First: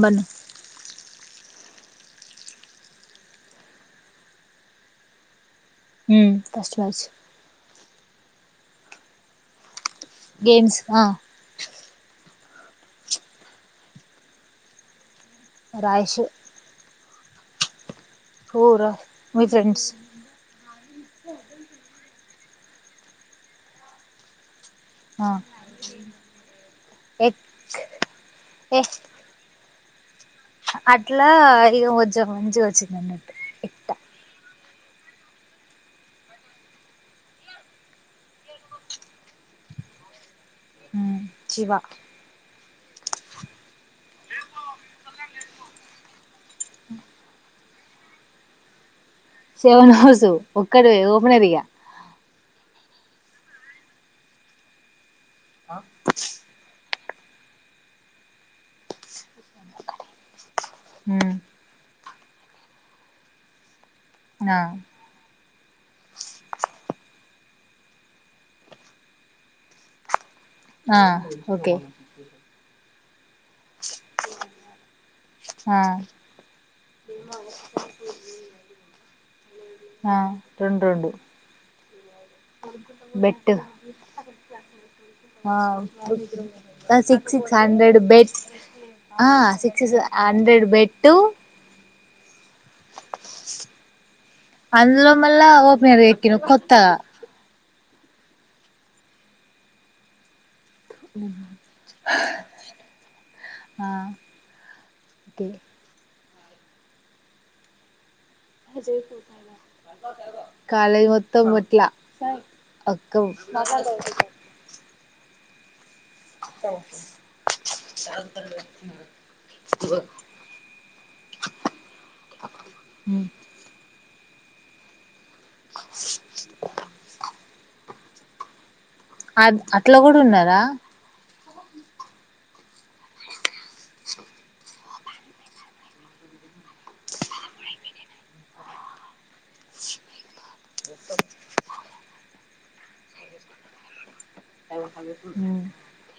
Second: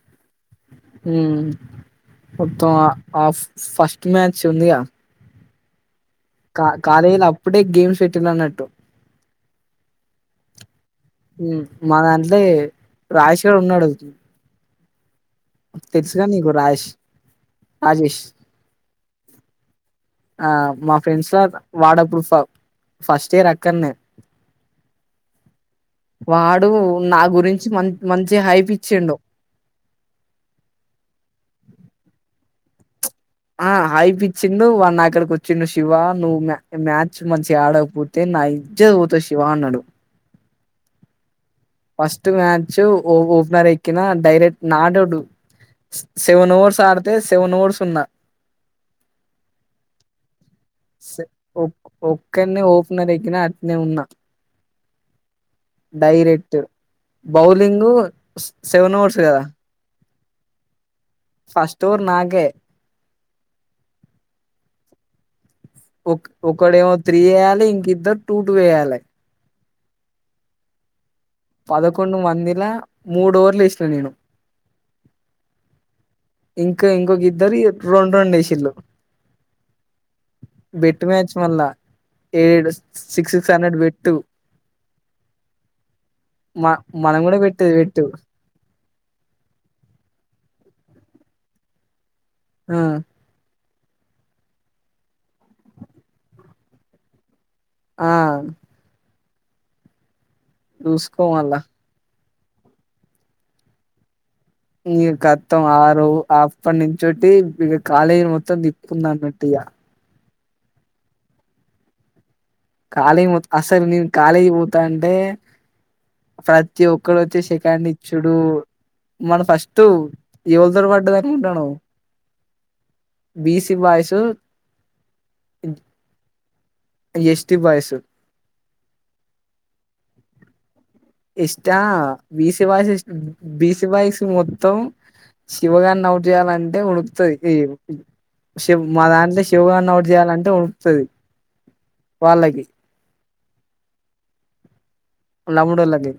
బన్న మొత్తం ఆ first match ఉందియా కా ఫస్ట్ మ్యాచ్ కాలేజలో అప్పుడే గేమ్స్ పెట్ ట్టటు గేమ్స్ ఆ మా దంటే రాజశ ఉన్నాడుతు రాష్ తెలుసుగా నీకు రాష్ రాజేష్ పూర్ మీ ఫ్రెండ్స్ మా ఫ్రెండ్స్ లో వాటర్ ప్రూఫ ఫస్ట్ ఇయర్ అక్కడనే ఆ వాడు నా ఎ గురించి మ మంచి హైప్ ఏ ఇచ్చిడు అట్లా ఇది వంచం చ వచ్చిడి ఆ హై పిచ్ వచ్చిండు వా నా అక్కడికి వచ్చిండు శివ నువ్వు మ్యాచ్ మంచి ఆడకపోతే నా ఇజ్జ చవుత శివ అన్నాడు శివ ఫస్ట్ మ్యాచ్ ఓపెనర్ ఎక్కిన డైరెక్ట్ నాడాడు సెవెన్ ఓవర్స్ ఆడితే సెవెన్ ఓవర్స్ ఉన్నా క్కడవ ఓప నరియా క్క ఓపనర్కిన అట్నే ఉన్నా డైరెట్ బౌలింగ సెవెన్ ఓవర్స్ కదా ఉమ్ ఫస్ట్ త్తూర్ నాగే ఆ ఒకక్కడేమో త్రీ వేయాలి ఇంకద్దరు టూ టటు వేయాలి ఆ ఓకే పదకొన్న మందిలా మూడు ఓవర్లుస్న నేను ఆ ఇంకా ఇంకొక ఇద్దరి రెండు రెండు వేసిలు ఆ రెండు బెట్ రెండు మ్యాచ్ మళ్ళా ఏడ్ బెట్ మ సి మనం కూడా సి పెట్టేది హ్రడ్ బెట్టు బెట్ ఆ సిక్స హండ్రెడ్ బెట్టు ఆ అందులో మల్ళ ఓపినర్ వకిిన కొత్తగా ఆ చూసుకోవాలా ఆ ఇక ఓకే కొత్తం ఆరు అప్పటి నుంచోటి ఇక కాలేజీ మొత్తం తిప్పుకుంద అన్నట్టు ఇక కాళజ మొత్తం అట్లా ఒక్క కాల మత అసలు నన్ కాాలిగి పోఊతా అంటే ప్రతి ఒక్కరు వచ్చి సెకండ్ ఇచ్చడు మన ఫస్ట్ ఎవలుదర పడ్డది అనుకుంటాను బీసీ బాయ్స్ ఇ ఎష్టి బయసు అ అట్లా కూడా ఉన్నారా ఇష్ట బీస బా బీస బాస్ మొత్తం శివగారిని అవుట్ చేయాలంటే ఉణకుతుది మా దాంట్లో శివగారిని అవుట్ చేయాలంటే ఉణకుతుది వాళ్ళకి ఉమ్ ముడలాగే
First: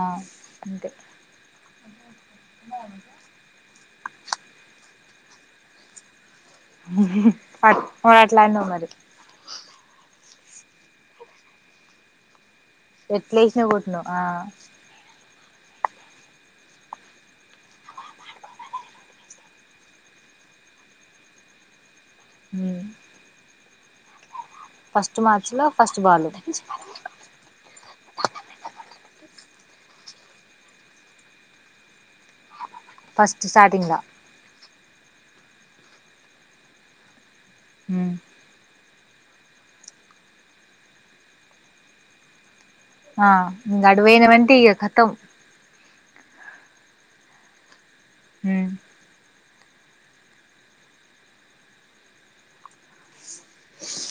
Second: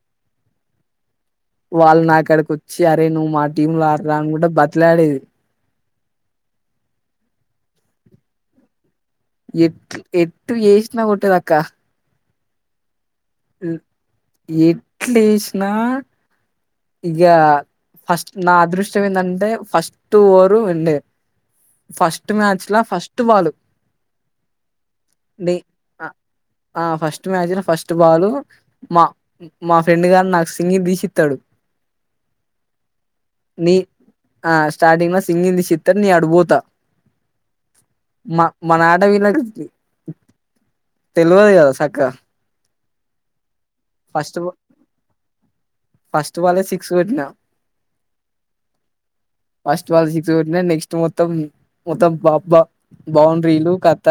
ఆ అంతే వాళ్ళు నాక్కడికి వచ్చి అరే నువ్వు మా టీమ్ లో ఆ రానుకుంట బతిలాడేది మట్లాండ మరి ఎట్ ఎట్ ఏష్ నా కొట్టేది అక్క ఎట్లేసిన కూట్ను ఆ నా ఇక ఫస్ట్ నా అదృష్టం ఏంటంటే ఫస్ట్ ఓరు ఉండే ఫర్స్ట్ మచ్లా ఉమ్ ఫర్స్ట్ బాల ఫస్ట్ మార్చ్ లో first ball first match first ball మా మా ఫ్రెండ్ గారు నాకు సింగి తీసి ఇత్తాడు ఫస్ట్ నీ స్టార్టింగ్ దా ఆ స్టార్టింగ్ మా సింగింది చిత నీ అడుభోతా ఉమ్ మా మన లా తెలువది అదా సక్క ఆ ఇ గడువైన అంటే ఇక కతం ఫస్ట్ వాళ్ళ సిక్స్ పెట్నా హుమ్ ఫస్ట్ వాళ్ళు సిక్స్ కొట్టిన నెక్స్ట్ మొత్తం మొత్తం పా బా బౌండ్రీలు కథ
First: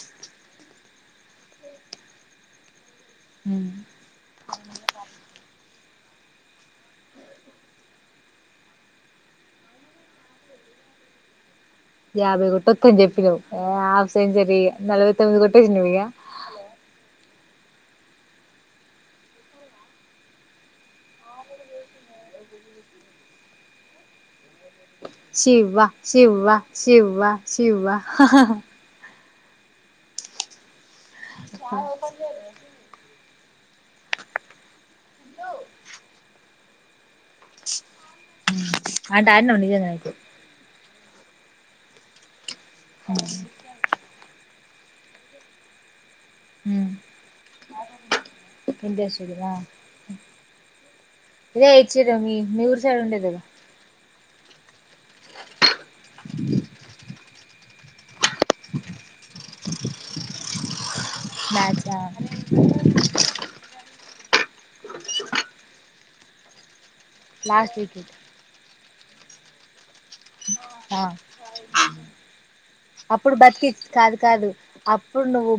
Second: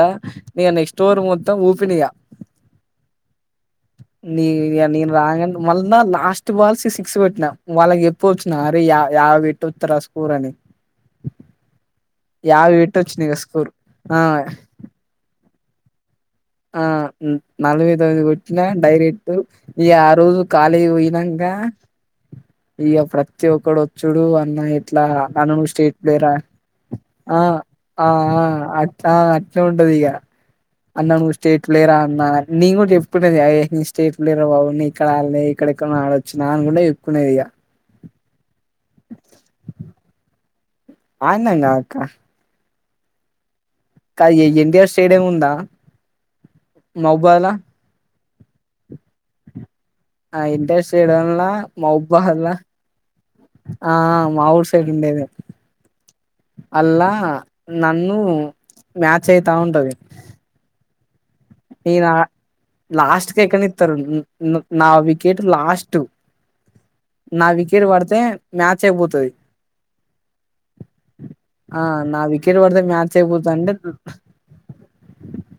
ఇగ నెక్స్ట్ ఓవర్ మొత్తం ఊపిండు ఇగ ఉ న నేను రాంగానే మళ్ళ లాస్ట్ బాల్స్కి సిక్స్ కొట్టినా. వాళ్ళకి చెప్పు వచ్చిన అరే యాబై పెట్ వస్తారా స్కోర్ అని యాభై కొట్టత్తానని పెట్టొచ్చిన ఇక చెప్పినవ్ స్కోర్ హాఫ్ ఆ సెంచరీ నలభై తొమ్మిది కొట్ ఇరువయా ఆ నలభై తొమ్మిది కొట్టిన డైరెక్ట్ ఇగ ఆ రోజు కాలేజీకి పోయినంక ఇక ప్రతి ఒక్కడు వచ్చుడు అన్న అట్లా అన్న నువ్వు శివ స్టేట్ ప్లేయర్ శివ శివ ఆ ఆ శివ ఆ ఆ అట్లా అట్లే ఉంటది ఇగ అన్ స్టేట్ ప్లేయర్ అన్న నేను చెప్పుడు ఏ స్టేట్ ప్లేయర్ రా బాబు ఇక్కడ ఆడే ఎక్కడెక్కడినో ఆడి వచ్చినా అనుకుంటూ కునే ఇగ ఆడి ఆడినవు నిజంగానే ఆడినాంగా అక్క అ అక్క ఎ ఎ ఎన్టిఆర్ స్టేడియం ఉందా ఊ మహబాద్ల ఎన్టీఆర్ స్టేడియం ఆ ఆ ఎన్టీఆర్ స్టేడియంలా అదే చిన్నది మహబాద్ల మీ ఊరు సైడు ఉండేదేగా ఆ మా ఊరు స్ ఉండేదే అల్లా నన్ను మ్యాచ్ అయి తా ఉంటది. నేను ఆ లాస్ట్ కి ఎక్కని ఇత్ నా వికెట్ లాస్ట్ నా వికెట్ పడితే మ్యాచ్ ఐపోతది ఆ వికెట్ పడితే మ్యాచ్ అప్పుడు అయిపోతది బతికి అంటే కాదు కాదు అప్పుడు నువ్వు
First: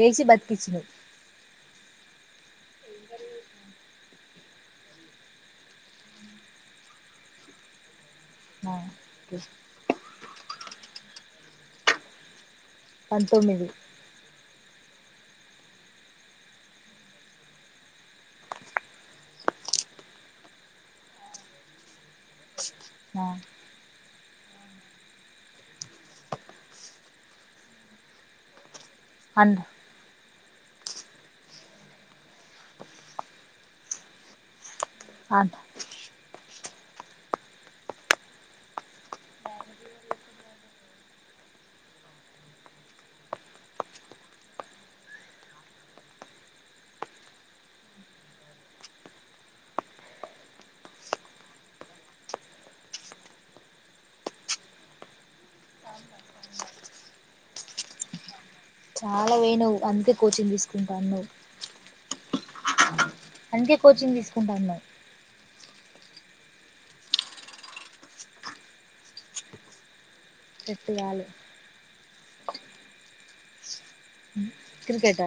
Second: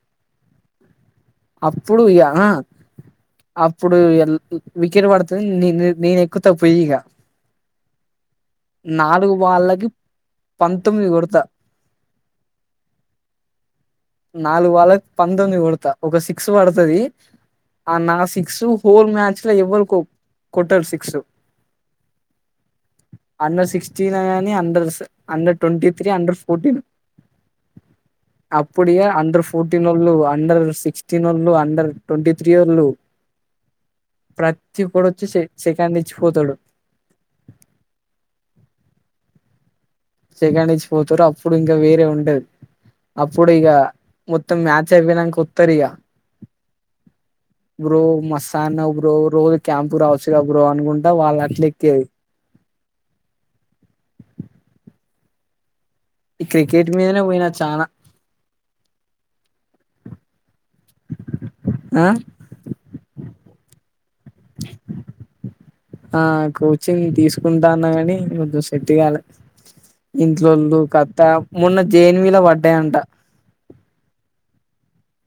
యేసి బతికిచ్చినవ్ అప్పుడు ఇక హ అప్పుడు వికెట్ పడతది నే నేను ఎక్కుత పోయి ఇక ఆ నాలుగు బాల్ల కి పంతొమ్మిది కొడతా పంతొమ్మిది నాలుగు బాళ్ళకి పంతొమ్మిది కొడతా. ఒక సిక్స్ పడతది. ఆ నా సిక్స్ హోల్ మ్యాచ్ లో ఎవ్వరు కొ కొట్టరు. సిక్స్ ఆ అండర్ సిక్స్టీన్ కాని, under under twenty three under fourteen. ప్పుడిగా అండర్ అన్ ఫోర్టీన్ వాళ్ళు అండర్ సిక్స్టీన్ వాళ్ళు అండర్ ట్వంటీ త్రీ వాళ్ళు ప్రతి తి ఒక్కడు వచ్చి అన్ షేక్ హ్యాండ్ ఇచ్చి పోతాడు సెకండ్ ఇచ్చి పోతారు అప్పుడు ఇంకా వేరే ఉండది అప్పుడు ఇక మొత్తం మ్యాచ్ అయిపోయినాక వత్తరు ఇగ బ్రో మస్ట్ ఆడినవ్ బ్రో రోజు క్యాంపు రావచ్చుగా బ్రో అనుకుంట వాళ్ళు అట్ల ఎక్కేది ఈ క్రికెట్ మీదనే పోయినా చానా చాలా పోయినవ్ అందుకే కోచింగ్ తీసుకుంటానవ్ ఆ అంతే కోచింగ్ తీసుకుంటాన్నావ్ ఆ కోచింగ్ తీసుకుంటా ఉన్నా కాని కొంచెం సెట్ కాల ఇంట్లోల్ళలు సెట్ కత్త కాలే మొన్న జేని లా వడ్డే అంట క్రికెట్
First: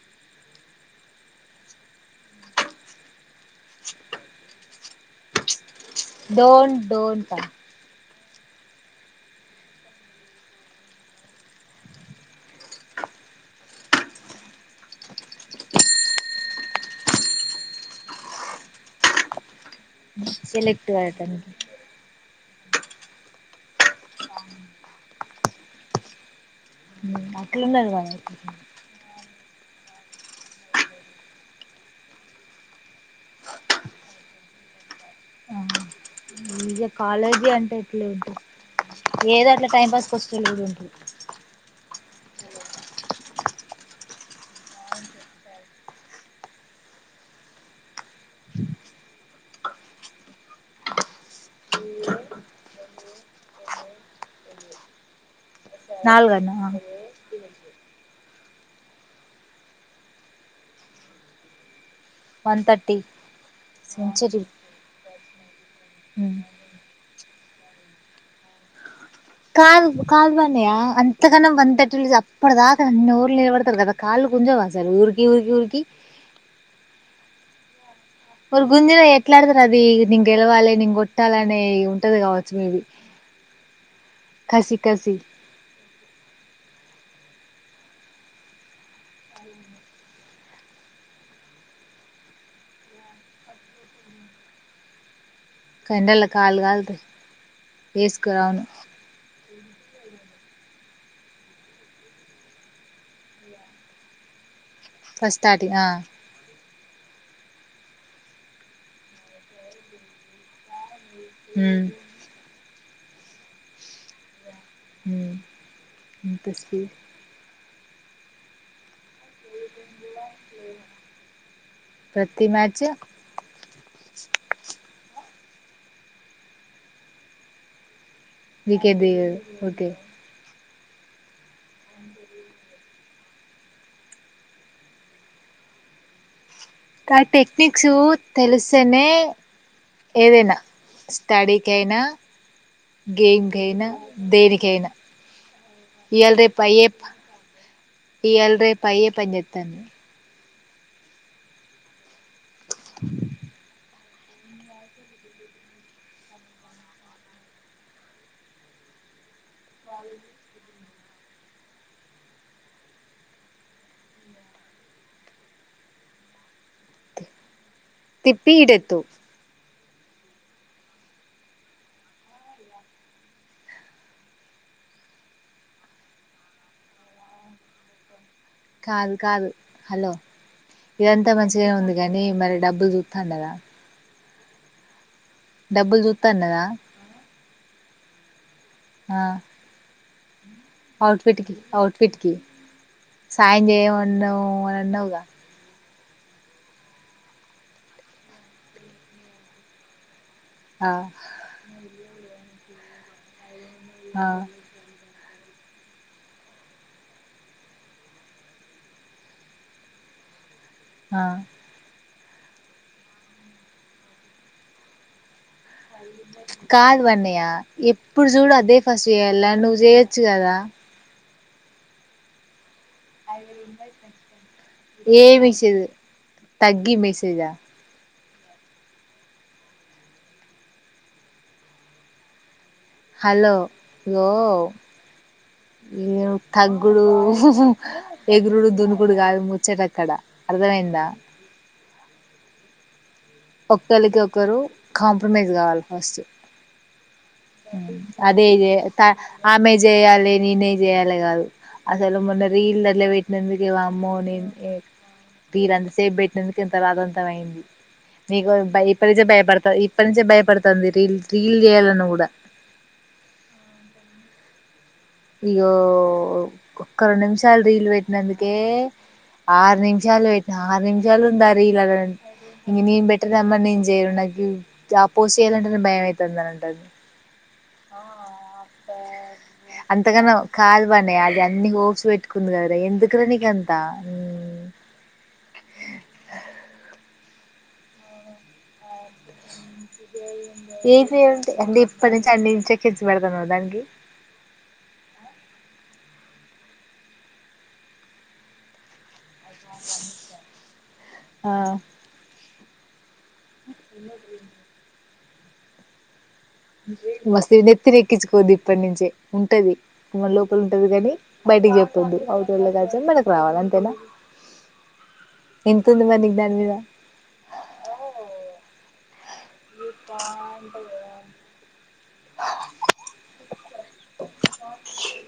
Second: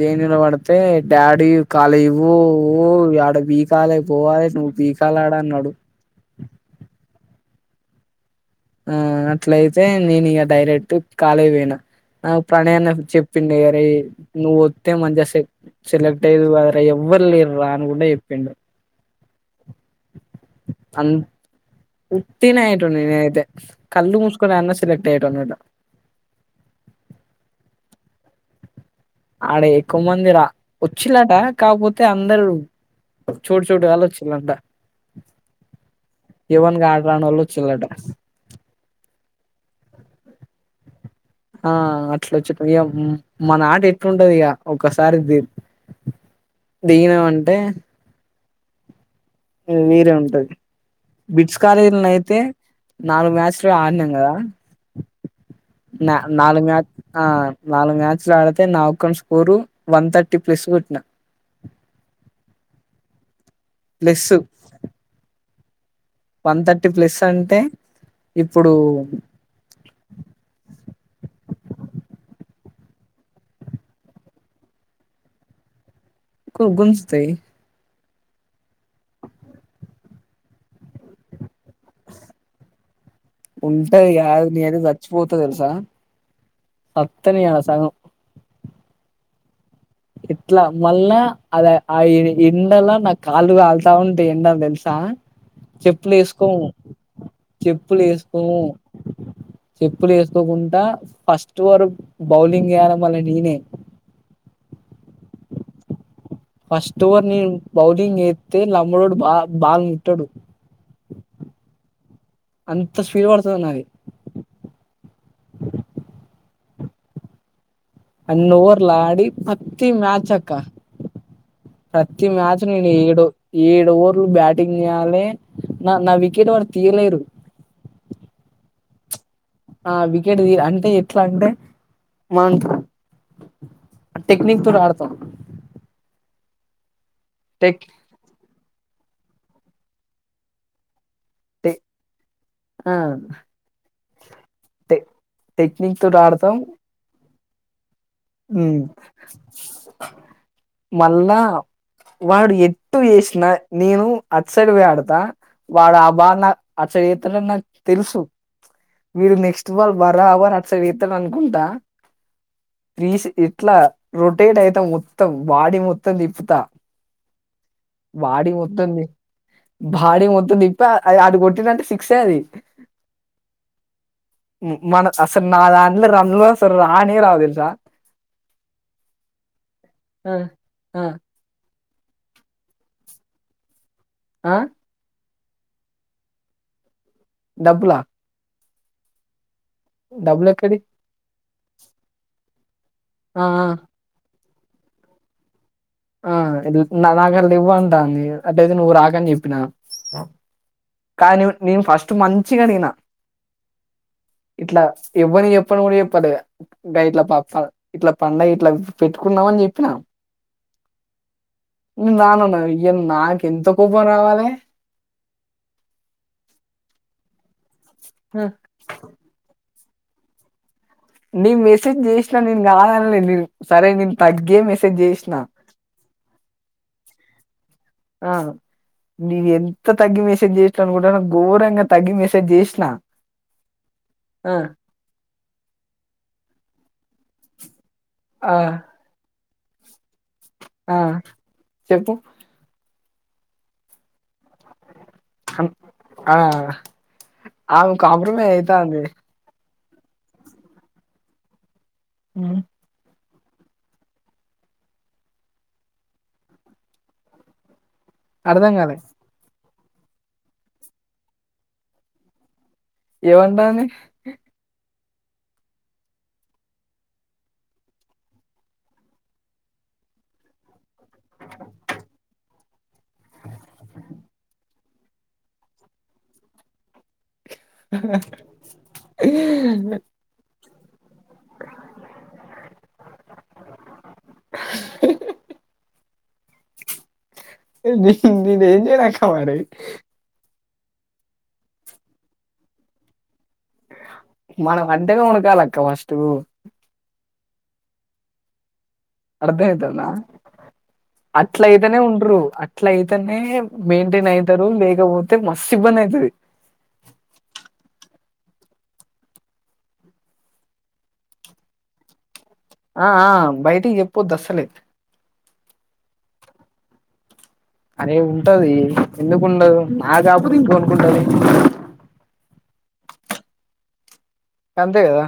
దేనిలో పడితే డాడీ కళ ఇవ్వు ఆడ బీకాలే పోవాలి నువ్వు బీకాల ఆడ అన్నాడు డోం డోం ఆ అట్లయితే నేను ఇక డైరెక్ట్ కాలే పోయినా నా ప్రణయాన్న చెప్పిండు ర నువ్వు వస్తే మంచిగా సె సెలెక్ట్ అయ్యదు ఎవ్వరు లేర రా అని కూడా చెప్పిండు సెలెక్ట్వయతన తటీ ఇయితే కళ్ళు మూసుకుని అన్న సెలెక్ట్ అయినాడు అట్లున్నవా ఆడ ఎక్కువ మంది రా వచ్చిలాట కాకపోతే అందరుూ చోటు చోటుగాల వచ్చిళంట ఇ కాలేజీ అంటే ఎట్లే ఉంటా ఏదో అట్లా టైం పాస్ ఒకస్లుడి ఆ అట్లా వచ్చేట ఇక మన నాట ఎట్లుంటది ఇక ఒసారి దీన అంటే వేరే ఉంటది బిడ్స్ కాలేజీలో అయితే నాలుగు మ్యాచ్లు ఆడినాం కదా న నాలుగన్నా నాలుగు మ ఆ నాలుగు మ్యాచ్లు ఆడితే నా ఒక్క స్కోరు వన్ థర్టీ ప్లస్ పట్టిన one ర్టీ century one thirty plus అంటే ఇప్పుడు కాదు కాలు బంయ అంతకనం వంతట్ అప్పటి దాకా అన్ని ఊర్లు నిలబడతారు కదా కాళ్ళు కొంచెం అసలు ఊరికి ఊరికి ఊరికి గుంస్తాయి ఒక గుంజలో ఎట్లాడతారు అది ని గెలవాలి ని కొట్టాలి అనే ఉంటది కావచ్చు మేబీ ఉన్ అ నీ అద కసి కసి చచ్చిపోతుది తెల్సా అత్తనిసంగం ఎట్లా మళ్ళా అద ఆ ఎండలో నా కాలుగాలుతా ఉంటే ఎండని తెలుసా చెప్పులు ఎండల వేసుకోము కాళ్ళు కాలుతాయి చెప్పులు వేసుకోరు వేసుకోము అవును చెప్పులు వేసుకో అకోకుండా ఫస్ట్ ఓవర్ బౌలింగ్ చేేయాల మల్ల నేనే ఫస్ర్టీ ఆ ఫస్ట్ ఓవర్ ని బౌలింగ్ ఎత్తే లబడోడు బా బాల్ ముట్టడు హ అంత స్పీడ్ పడతది నాది యూ ఏంత స్పీ అన్ని ఓవర్లు లాడి ప్రతి మ్యాచ్ అక్క ప్రతి మ్యాచ్ నేను ఏడు ఏడు ఓవర్లు బ్యాటింగ్ చేయాలి నా నా వికెట్ వారు తీయలేరు వికె తీయదు ఓకే ఆ వికెట్ ది అండ్ ఏ ఎట్లా అంటే మంత్ ఆ టెక్నిక్ తో ఆడుతాం కాదు టెక్నిక్స్ తెలిస్తేనే ఏదైనా తాడికి టె కైనా ఆ గేమ్ కి అయినా దేనికైనా టె టెక్నిక్ తోటి ఈయాల్ ఆడతాం రేప్ అయ్ప్ ఈయాల్ రేప్ అయ్యే పని చెప్తాన్ మల్ల వాడు ఎట్టు వేసిన నేను అటు సైడ్ పోయి ఆడుతా వాడు ఆ బాల్ నా అటు సైడ్ వేస్తాడని నాకు తెలుసు మీరు నెక్స్ట్ ట్వెల్వ్ బారా అవర్ సరే ఇతలు అనుకుంటా రీస్ ఇట్లా రొటేట్ అయితా మొత్తం బాడీ మొత్తం తిప్పుతా బాడి తిప్పి మొత్తం ది ఈడెత్తవు బాడీ మొత్తం తీప్పి అది ఆడ కొట్టిందంటే సిక్స్ ఏ అది మన అసలు నా దాంట్లో రన్లో అసలు రానే రావు తెలుసా కాదు కాదు హలో ఆ ఆ ఇదంతా మంచిగా ఉంది కానీ మరి డబ్బు చూస్తాండడా ఆ డబ్బులు చూతా అన్నదా డబ్బులా ఆ డబుల్ ఎక్ అఔట్ఫిట్ కి అఔట్ఫిట్ కి ఆ సాయం ఆ చేయమన్నావ్ మొన్న అన్నావుగా ఆ నా కాడ లెవ్వు అంటాంది అట్టయితే నువ్వు రాకని చెప్పినా ఆ కానీ నే నేను ఫస్ట్ మంచిగా అడిగిన ఆ ఇట్లా ఇవ్వని చెప్పను గుడా చెప్పలే ఇంకా ఇట్ల పప ఇట్ల పండగ ఇట్ల పెట్టుకున్నామని చెప్పిన ఆ నేన్ రానన్న ఇయ్య నాకెంత కోపం రావాలే కాదు అన్నయ్యా ఎప్పుడు ఆ! చూడు అదే ఫస్ట్ చేయ్యాలా ను చేయొచ్చు కదా నీక్ మెసేజ్ చేస్నా నేన్ రాదనలేదు నేను సరే నేను తగ్గే మెసేజ్ ఏం చేసిన మెసేజ్ తగ్గి మెసేజా ఆ నీవ్ ఎంత తగ్గి మెసేజ్ చేసాను గుడా ఘోరంగా తగ్గి మెసేజ్ చేస్ హలో ఇగో ఏ తగ్గుడు ఆ! ఎగురుడు, దునుగుడు గాదు ము చెరక్కడ ఆ! అర్థమైందా చెప్పు. ఒకల్కి ఒకరు కాంప్రమైజ్ అన్ కావాలె ఫస్ట్ ఆ! ఆమె అదే కాంప్రమైజ్ ఇదే అయితాంది. తా ఆమె చేయాలె నేనే చేయాలే గాదు. అసలు మొన్న హ్మ్. రీల్లల్ల పె నందుకే వామ్మో నేన్ వీరంతసేప్ పెట్టినందుక్ ఇంత రాదంతం అయింది. ఇగో అర్థం గాలే. బయపెడ్తే భయపడతా ఇప్పటి నుంచే భయపడతాంది రీల్స్ రీల్ చెయ్యాలన్న గుడా ఏమంటాంది. ఇగో ఒక్క రొండ్ నిమిషాలు రీల్ పెట్టినందుకే ఆరు నిమిషాలు పెట్టిన ఆరు నిమిషాలు ఉంద ఆ రీల్ అ నేన్ పెట్టలే అమ్మ నేన్ చేయను నాక్ గా పోస్ట్ చేయాలంటేనే భయంమవుతుంది అని అంటది. కాల్ ఇవ్వన్నీ అది అన్ని హోప్స్ పెట్టుకుంది కదరా ఎందుకురా నీకంతా ఏం చేసింది నేనేం చేయలే అక్క మరి ఏసెయి ఉంటే అంటే ఇప్పుడ్ నుంచే అన్ని ఇన్స్టెక్షన్స్ పెడ్ మనం అంటేనే వనకాలక్క ఫస్ట్ టూ అర్థమైతాందా ఆ అట్లయితేనే ఉంటరు.. ట్ల నే మెయింంటైన్ అయితారు లేేకపోతే మతే మస్ ఇబ్బంది అయితుది మస్త నెత్తిని ఎక్కించుకోవద్దు ఇప్పటి నుంచే ఉంటది మ మ లోపల ఉంటది కానీ బయటికి చెప్పొద్దు అ ఆ ఆ బయటికి చెప్పొద్దు అసలేదు ఎంతు ఉంది మరి నీకు దాని మీద అరే ఉంటది ఎందుకుండదు నా కాబతే ఇంక అనుకుంటది అంతే కదా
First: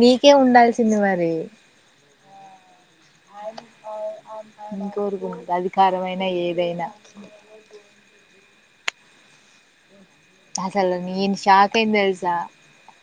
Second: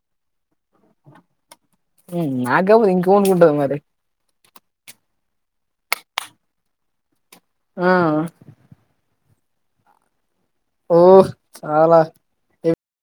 మీకే ఉంది నాకు కాకపోతే ఇంకెవరికి ఉంటాది మరి ఇకురుకు ఉంటది అధికారమైన ఏదైనా ఆ అసలు ఓ నేను షాక్ అయిన చాలా తెలుసా